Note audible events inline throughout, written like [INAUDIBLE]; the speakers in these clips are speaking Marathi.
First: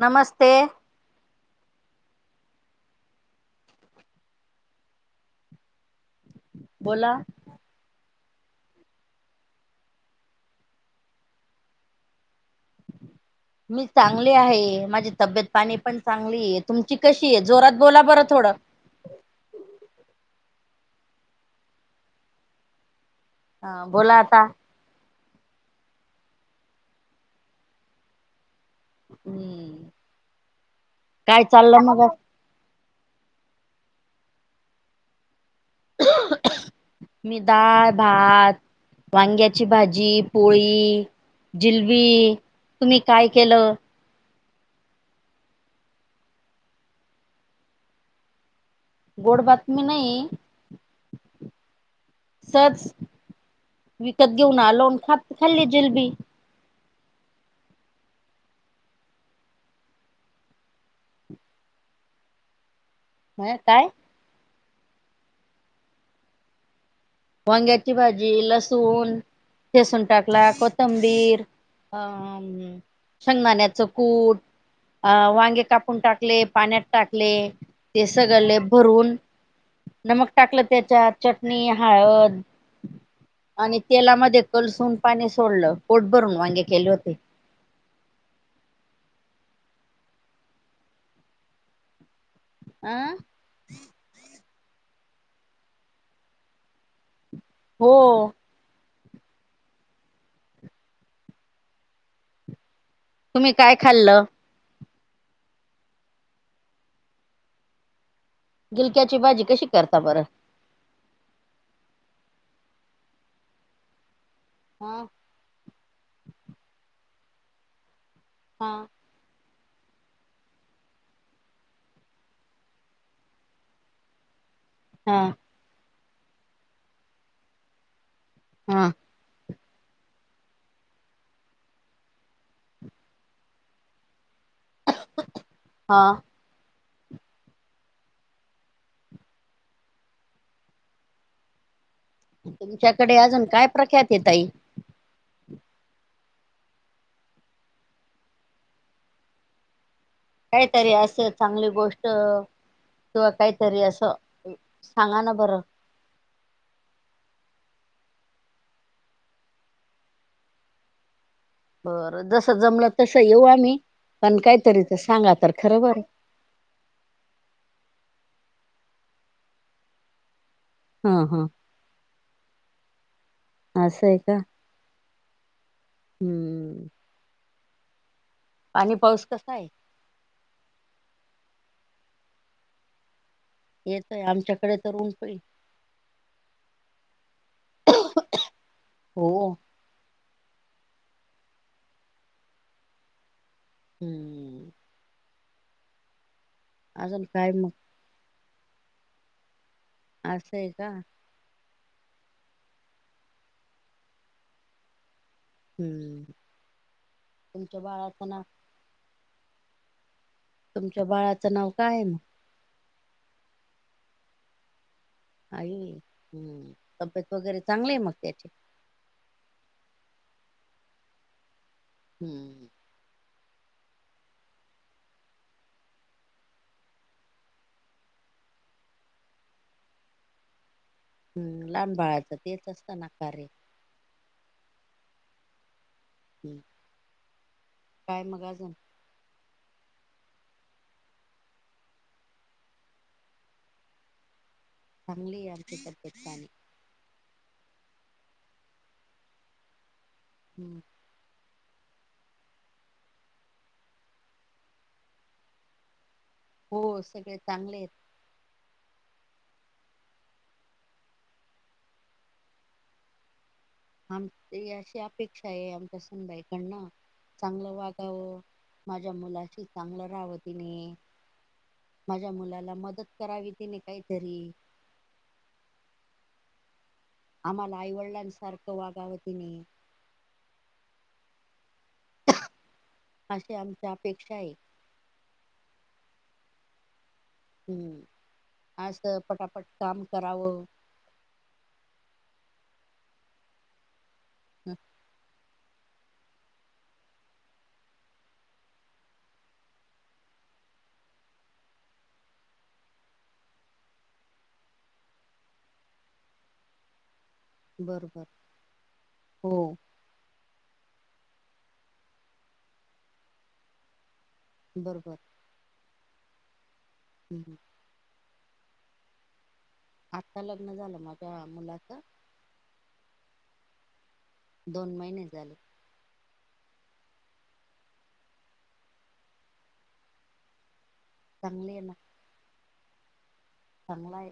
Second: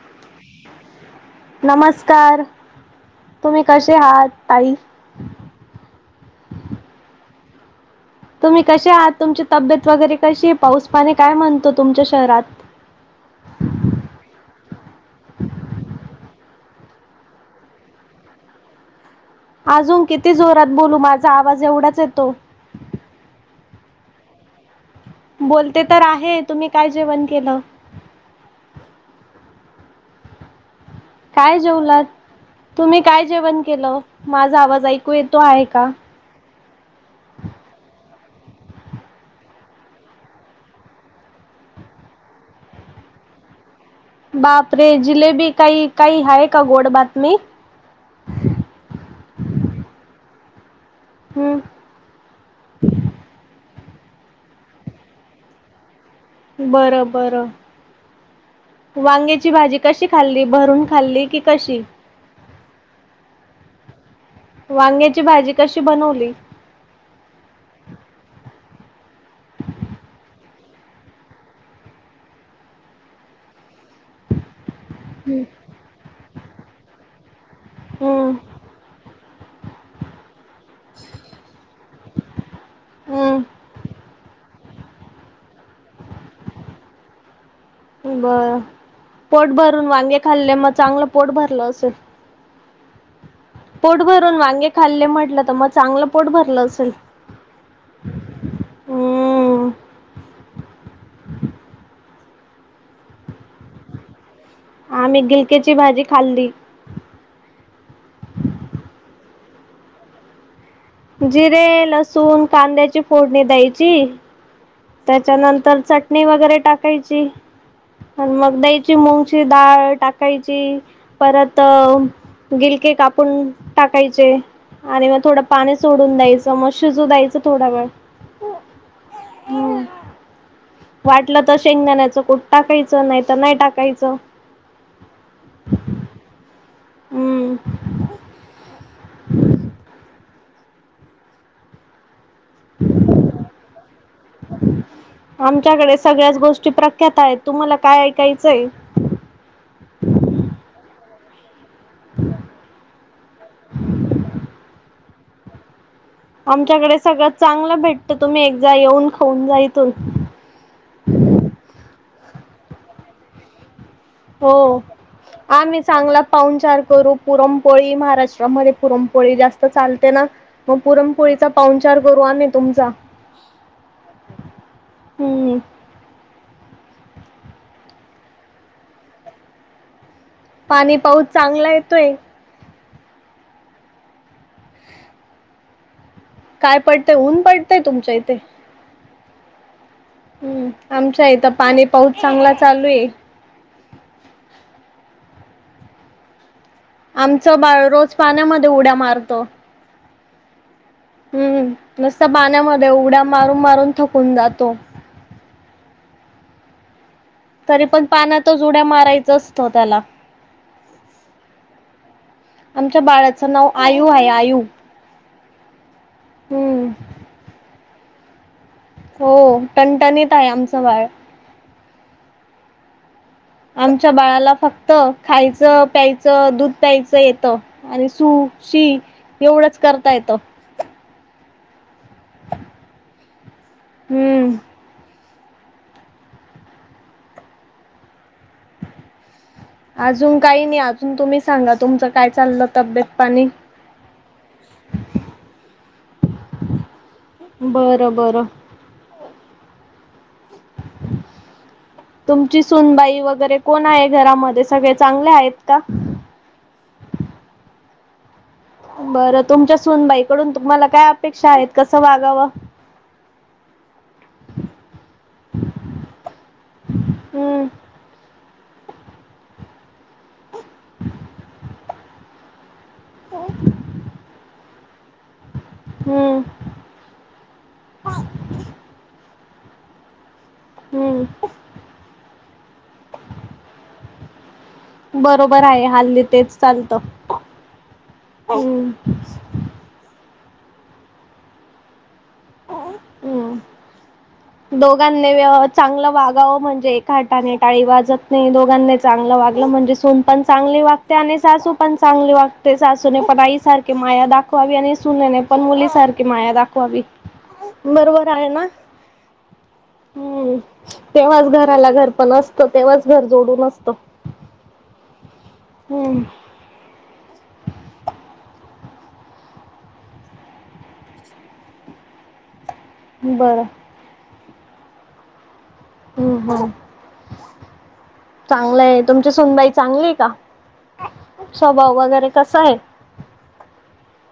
नमस्ते नमस्कार तुम्ही कसे आहात ताई बोला तुम्ही कसे आहात तुमची तब्येत वगैरे कशी पाऊस पानी काय म्हणतो तुमच्या शहरात [UNINTELLIGIBLE] मी चांगली आहे माझी तब्येत पाणी पण चांगली आहे तुमची कशी आहे जोरात बोला बरं थोडं अजून किती जोरात बोलू माझा आवाज एवढाच येतो हा बोला आता बोलते तर आहे तुम्ही काय जेवण केलं हम्म काय चाललं जेवलात मग तुम्ही काय जेवण केलं माझा आवाज ऐकू येतो आहे का? [UNINTELLIGIBLE] मी डाळ, भात वांग्याची भाजी, पोळी जिलबी तुम्ही काय केलं बापरे जिलेबी काही, काही आहे का गोड बातमी गोड बातमी नाही हम सहज विकत घेऊन आलो खाल्ली जिलबी बरं, बरं वांग्याची भाजी कशी खाल्ली भरून खाल्ली की कशी म्हया काय वांग्याची भाजी कशी बनवली? वांग्याची भाजी लसूण लसून टाकला कोथंबीर अ शेंगदाण्याचं कूट अं वांगे कापून टाकले पाण्यात टाकले ते हं, सगळंलेप भरून नमक टाकलं त्याच्या चटणी हळद हं. आणि तेलामध्ये कलसून पाणी सोडलं पोट भरून वांगे केले होते बरं पोट भरून वांगे खाल्ले मग चांगलं पोट भरलं असेल आं पोट भरून वांगे खाल्ले म्हटलं तर मग चांगलं पोट भरलं असेल हो हम्म. तुम्ही काय खाल्लं? आम्ही गिलकेची भाजी खाल्ली झुलक्याची भाजी कशी करता बरं? जिरे लसूण कांद्याची फोडणी द्यायची. हा त्याच्यानंतर चटणी वगैरे टाकायची आणि मग हा द्यायची [UNINTELLIGIBLE] ती डाळ टाकायची परत. गिलके कापून टाकायचे. आणि हा मग थोडं पाणी सोडून द्यायचं मग शिजू द्यायचं थोडा वेळ. हा हम्म वाटलं तर शेंगदाण्याचं कुट टाकायचं नाही तर नाही टाकायचं. हा हम्म तुमच्याकडे अजून काय प्रख्यात हे ताई? आमच्याकडे सगळ्याच गोष्टी प्रख्यात आहेत तुम्हाला काय ऐकायचंय? काहीतरी असं चांगली गोष्ट किंवा काहीतरी असं. सांगा ना बरं. आमच्याकडे सगळं चांगलं भेटत तुम्ही एकदा येऊन खाऊन जा इथून. बरं जस जमलं तस येऊ आम्ही पण हो. काहीतरी ते सांगा तर खर आम्ही बर. चांगला पाहुणचार करू पुरमपोळी महाराष्ट्रामध्ये पुरमपोळी जास्त चालते ना. मग हा हा पुरनपोळीचा पाऊनचार करू आम्ही तुमचा. असं आहे का हम्म हम्म पाणी पाऊस कसा आहे? पाणी पाऊस चांगला येतोय. येतय आमच्याकडे तर ऊन पइ काय पडतंय ऊन पडतय तुमच्या इथे? हो. हम्म आमच्या इथं पाणी पाऊस चांगला चालू आहे. हम्म अजून काय आमचं मग बाळ रोज पाण्यामध्ये उड्या मारतो. असं आहे का. हम्म नुसतं पाण्यामध्ये उड्या मारून मारून थकून जातो. हम्म तुमच्या तरी पण बाळाचं नाव पाण्यातच उड्या मारायचा असतो त्याला. तुमच्या बाळाचं नाव काय आहे मग? आमच्या बाळाचं नाव आयू आहे आयू. आयु आहे हम्म तब्येत वगैरे चांगली आहे मग त्याची. हो टनटणीत आहे आमचं बाळ. हम्म आमच्या बाळाला फक्त खायचं प्यायचं दूध प्यायचं येतं. आणि सू शी एवढंच करता येतं. हम्म लहान बाळाचं तेच असत ना कार्य. हम्म हम्म काय मग अजून? अजून काही नाही अजून तुम्ही सांगा तुमचं काय चाललं तब्येत पाणी. [INAUDIBLE] चांगलीये आमची तब्बेत पाणी. बरं बरं. हम्म. [INAUDIBLE] तुमची सुनबाई वगैरे कोण आहे घरामध्ये? सगळे चांगले आहेत का? हो सगळे चांगलेयेत. बरं तुमच्या सूनबाईकडून तुम्हाला काय अपेक्षा आहेत? कसं वागावं? आमची अशी अपेक्षाय आमच्या सुनबाईकडन. हम्म चांगलं वागावं, माझ्या मुलाशी चांगलं रहावं तिने. माझ्या मुलाला मदत करावी तीने काहीतरी. हम्म. आम्हाला आईवडिलांसारखं वागावं तिने हम्म. अशी आमच्या अपेक्षाय. बरोबर आहे. हल्ली तेच चालतं. हम्म. हम्म असं पटापट काम करावं. अ. हं, दघांनी वेवा- चांगलं वागावं. म्हणजे एका हटाने टाळी वाजत नाही. दोघांनी चांगलं वागलं म्हणजे, सून पण चांगली वाग ते. आणि सासू पण चांगली वागते. सासूणे पण आईसारखी माया दाखवावी. आणि सुनेने पण मुलीसारखी माया दाखवावी. बरोबर आहे ना? हो. हम्म. तेव्हाच घराला घर पण असतं. तेव्हाच घर जोडून असतं. बरोबरं. हम्म. हम्म हम्म. आता लग्न झालं. माझ्या मुलाचं. बरं. दोन महिने झाले. हम्म हम्म. चांगलंय, तुमची सुनबाई चांगलीय का? चांगले आहे स्वभाव वगैरे कसाय? चांगलाय.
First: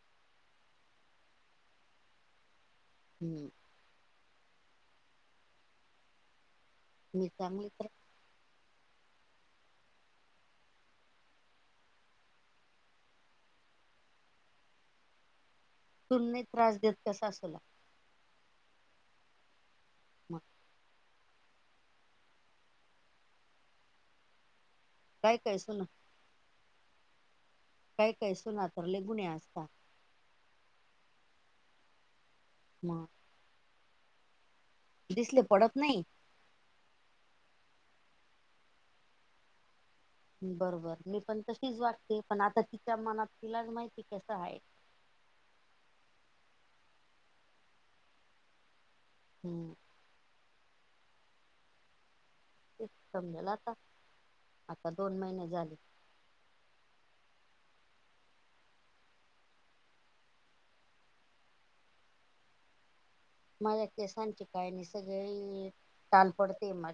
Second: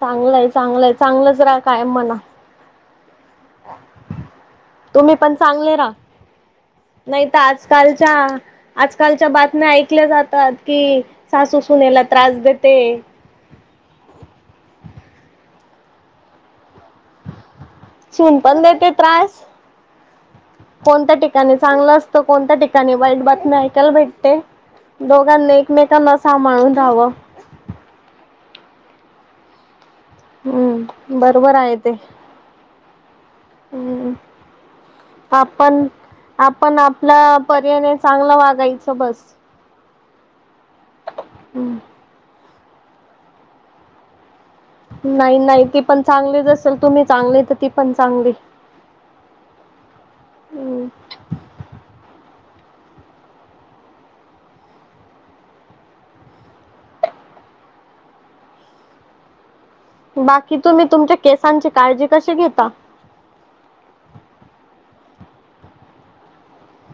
चांगलंय, चांगलंय, चांगलंच राहा कायम म्हणा. हम्म. तुम्ही पण चांगले रहा. नाही मी त चांगली तर आजकालच्या आजकालच्या बातम्या ऐकल्या जातात की, सासू सुनेला त्रास देते. सून नाही त्रास देत का सासू ला? सून पण देते त्रास. मग? कोणत्या ठिकाणी चांगलं असतं. कोणत्या ठिकाणी वाईट बातमी ऐकायला भेटते. काय दोघांनी काय सुन एकमेकांना सांभाळून रहावं. काही काही सुना तर लई गुणी असता. हम्म. बरोबर आहे ते. म. हम्म, दिसले पडत आपण नाही. आपण, आपल्या परीने चांगलं वागायचं बस. बरोबर, मी पण हम्म तशीच वागते, पण आता तिच्या मनात तिलाच माहिती कसं आहे. नाही, नाही ती पण चांगलीच असल, तुम्ही चांगल तर ती पण चांगली. हम्म. हम्म तेच समजल आता, आता दोन महिने झाले. बाकी तुम्ही, तुमच्या केसांची काळजी कशी घेता? माझ्या केसांची, काय नही सगळी टाल पडते मा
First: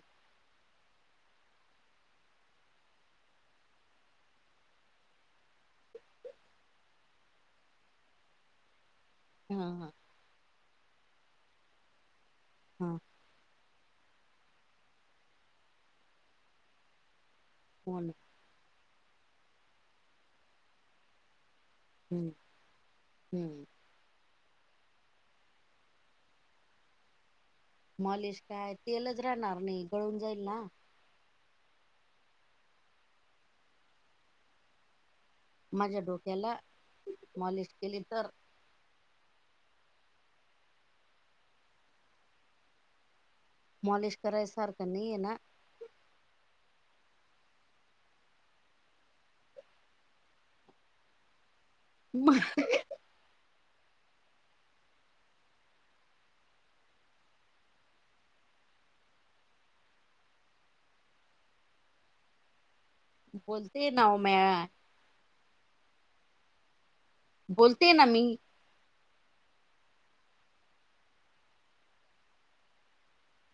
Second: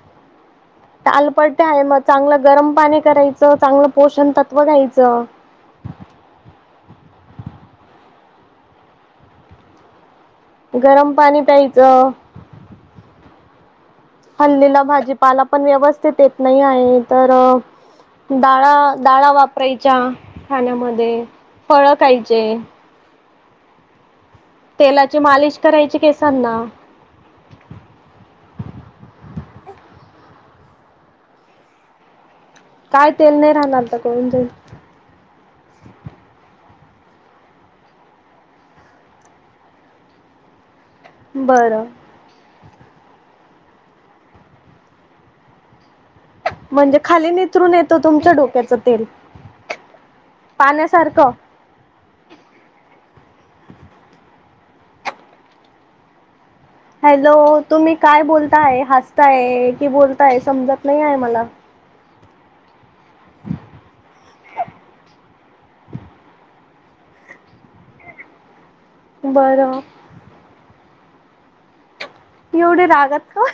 टालपडते म्हणेज मग चांगलं गरम पाणी करायचं, चांगलं पोषण तत्त्व घ्यायचं. हां हं. गरम पाणी प्यायचं. हां. हल्लीना भाजीपाला पण व्यवस्थित येत नही आहे तर हो न. डाळा-डाळा वापरायच्या खाण्यामध्ये, फळ खायचे. हम्. तेलाची मालिश करायची केसांना. मालिश काय, तेलच राहणार नही, गळून जाईल ना. काय तेल नही राहणार तर गळून जाईल? माझ्या डोक्याला, मॉलिश केली तर. बरं. मॉलिश कराय सारखं नहीये ना. म्हणजे खाली नितरून येतो तुमच्या डोक्याचं तेल, पाण्यासारखं? म [INAUDIBLE] हॅलो, तुम्ही काय बोलताय? हसताय की बोलताय समजत नाही आहे मला. बोलते ये नाव मॅ बोलते ना मी. बरं. एवडे रागात का?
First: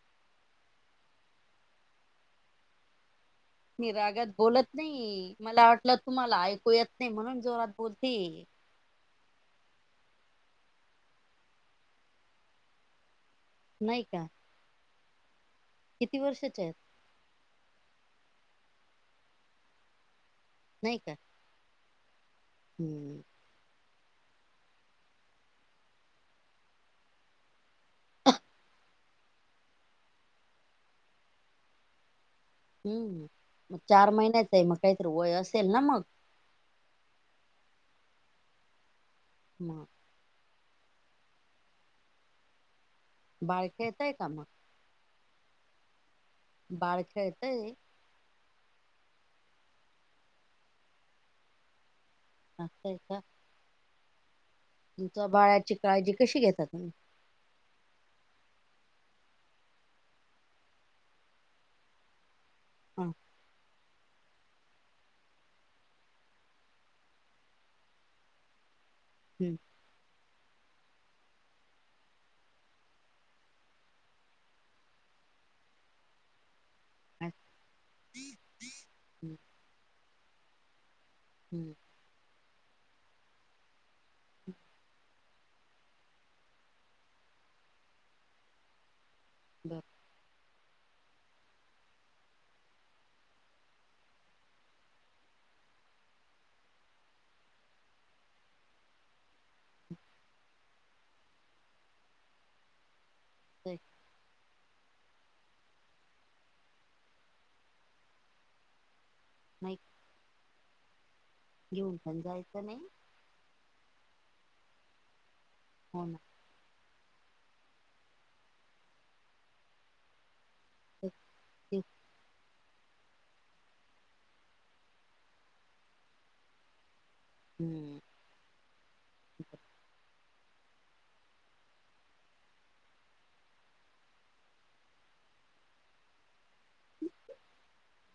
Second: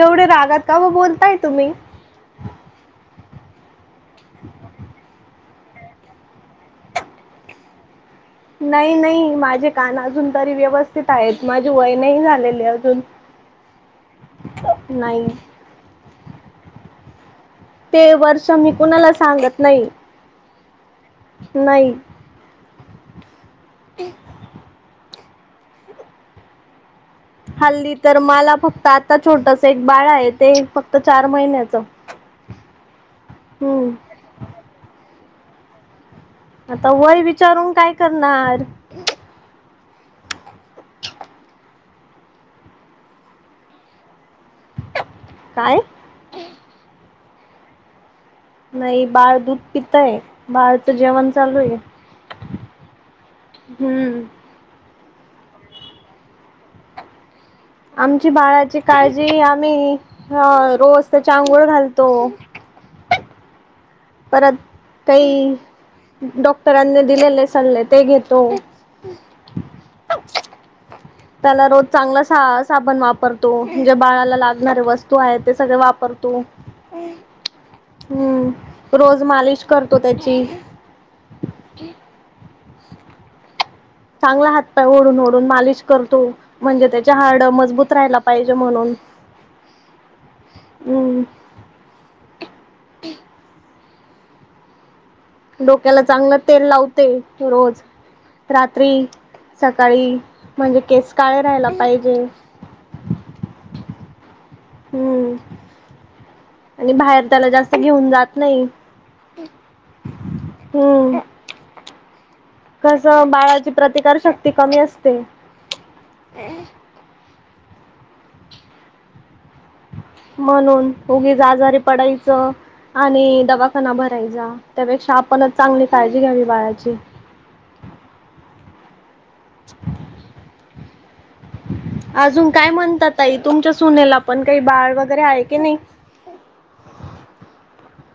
एवडे रागात का ब-बोलताय तुम्ही? मी रागत बोलत नही, मला वाटलं तुम्हाला ऐकू येत नही, म्हणून जोरात बोलते. नही नही माझे कान अजून तरी व्यवस्थित आहेत, माझे वय नही झालेले अजून. [INAUDIBLE] नाही का? नाही. किती वर्षाच्या यत? ते वर्ष मी कुणाला सांगत नाही. नाही का? नही. हम्म. [UNINTELLIGIBLE] हल्ली तर माला फक्त आता छोटस एक बाळ आहे, ते फक्त चार महिन्याच. ह [UNINTELLIGIBLE] हम्, मग चार महिन्याच य, मग काहीतरी वय असेल ना मग? आता वय विचारून, काय करणार? मग. बाळ खेळतय का मग? काय? बाळ खेळेतय नाही बाळ दूध पितय, बाळचं जेवण चालू आहे. नस्तय का? हम्म तुमचं बाळची काळजी कशी घेतात तुम्ही? आमची बाळाची काळजी, आम्ही अ रोज त्याच्या आंघोळ घालतो. हा परत काही डॉक्टरांनी दिलेले सल्ले ते घेतो. हम्म त्याला रोज चांगला सा साबण वापरतो, म्हणजे बाळाला लागणारे वस्तू आहेत ते सगळे वापरतो. अच्छा, हम्म, रोज हम्म मालिश करतो त्याची. हम्म. चांगला हात पाय ओढून -ओढून मालिश करतो, म्हणजे त्याचे हाड मजबूत राहायला पाहिजे म्हणून बरं हम्म डोक्याला चांगलं तेल लावते, रोज. रात्री, सकाळी म्हणजे केस काळे राहायला पाहिजे. ते हम्म आणि बाहेर त्याला जास्त घेऊन जात नाही. नाही. हम्म येऊ पण जायचा नाही कसं बाळाची प्रतिकार शक्ती कमी असते. हो ना म्हणून तेच ते. उगीचआजारी पडायचं. आणि दवाखाना भरायचा, त्यापेक्षा आपणच चांगली काळजी घ्यावी बाळाची. हम्म [UNINTELLIGIBLE] [INAUDIBLE] अजून काय म्हणता ताई, तुमच्या सुनेला पण काही बाळ वगैरे आहे की नाही?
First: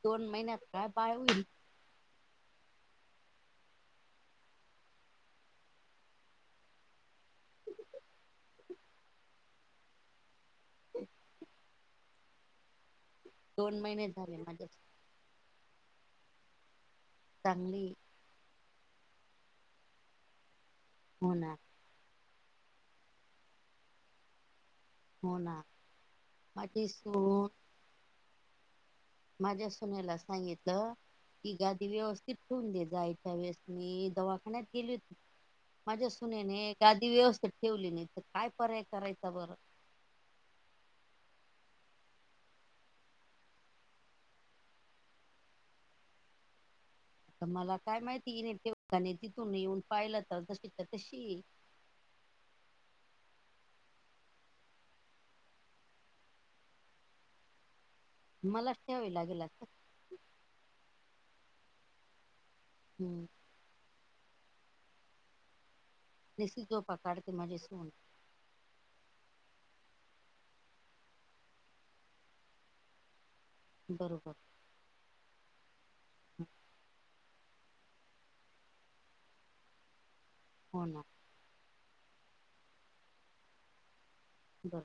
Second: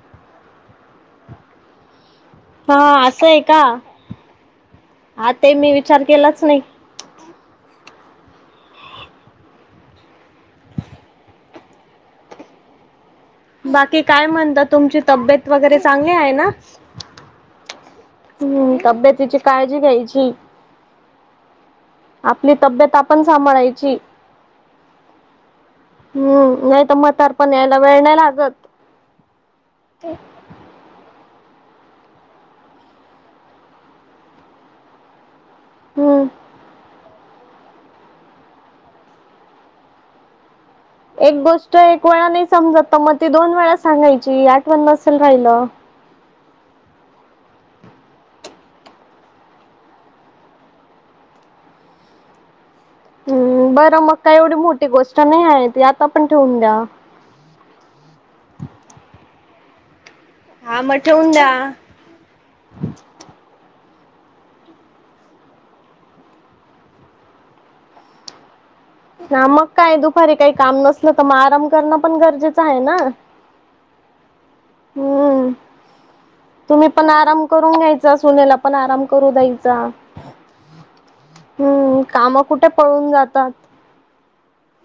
दोन महिन्यात काय बाळ होईल. हा असं आहे का, हा ते मी विचार केलाच नायं. [UNINTELLIGIBLE] [INAUDIBLE] दोन बाकी महिने काय झाले म्हणता, माझ्या तुमची तब्येत वगैरे चांगली आहे ना? चांगलीये. हम्म तब्येतीची काळजी घ्यायची. हो ना. आपली तब्येत आपण सांभाळायची. हो ना. हम्म नाही माझी तर, म्हातार सून पण यायला वेळ नाही लागत. माझ्या सुनेला सांगितल, तिला अगदी व्यवस्थित ठेऊन जायच्या वेळेस ती, जवा दवाखान्यात गेली होती. माझ्या हम्म. सुनेने गादी व्यवस्थित ठेवली नाही, तरकाय पर्याय करायचा बरं. एक गोष्ट एक वेळा नाही समजत, मग ती दोन वेळा सांगायची, आठवणं वेळा नसेल राहिलं. मला काय माहिती? हिने ठेवताणे ती, तुमी येऊन पाहिल तर तशी तशी.. हम् बर मग काही एवढी, मोठी गोष्ट नाही आहे ती, आता पण ठेवून द्या. मला च ठेवावी लागेल आत्ता. हा म ठेवून द्या. हम्म [INAUDIBLE] निसती झोपा काढते. माझी सून. ह मग काय दुपारी काही काम नसल तर, म आराम करण पण गरजेच आहे ना. बरोबर हम्म तुम्ही, पण आराम करून घ्यायचा, सुनेला पण आराम करू द्यायचा. हो ना. हम्म. काम कुठे पळून जातात. बर,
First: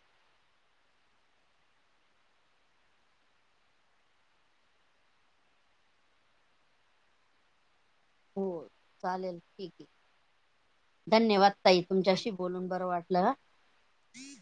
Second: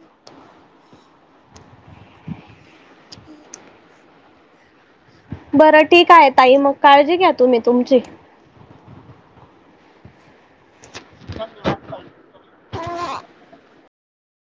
बर ठीक आहे ताई, मग काळजी घ्या तुम्ही तुमची. हो, चालेल, ठीक आहे. धन्यवाद ताई. तुमच्याशी बोलून बर वाटल ह.